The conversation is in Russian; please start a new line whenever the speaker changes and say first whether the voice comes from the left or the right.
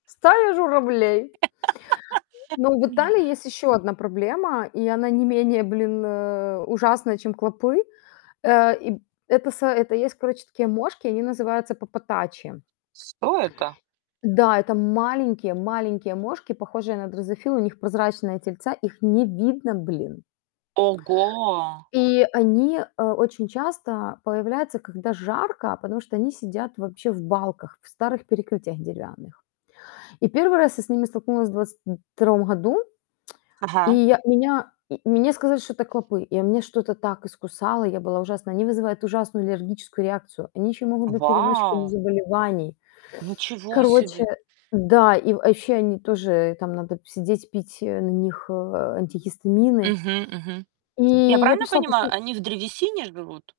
left: Стая журавлей. Но в Италии есть ещё 1 проблема, и она не менее, блин, э, ужасная, чем клопы. Э, и б это са это есть, короче, такие мошки, они называются паппатачи.
right: С кто это?
left: Да, это маленькие-маленькие мошки, похожие на дрозофил, у них прозрачные тельца, их не видно, блин.
right: Ого!
left: И они, э, очень часто появляются, когда жарко, потому что они сидят вообще в балках, в старых перекрытиях деревянных. И 1 раз я с ними столкнулась в 22 году, и
right: Ага.
left: я меня м мне сказали, что это клопы, и у меня что-то так искусало, и я была ужасна. Они вызывают ужасную аллергическую реакцию, они ещё и могут быть переносчиками
right: Вау!
left: заболеваний.
right: Ничего
left: Короче,
right: себе.
left: да, и, э, вообще они тоже там надо сидеть, пить, э, на них, э, антигистамины.
right: Мгм мгм.
left: И
right: Я
left: я
right: правильно
left: пришла
right: понимаю,
left: проси
right: они в древесине живут?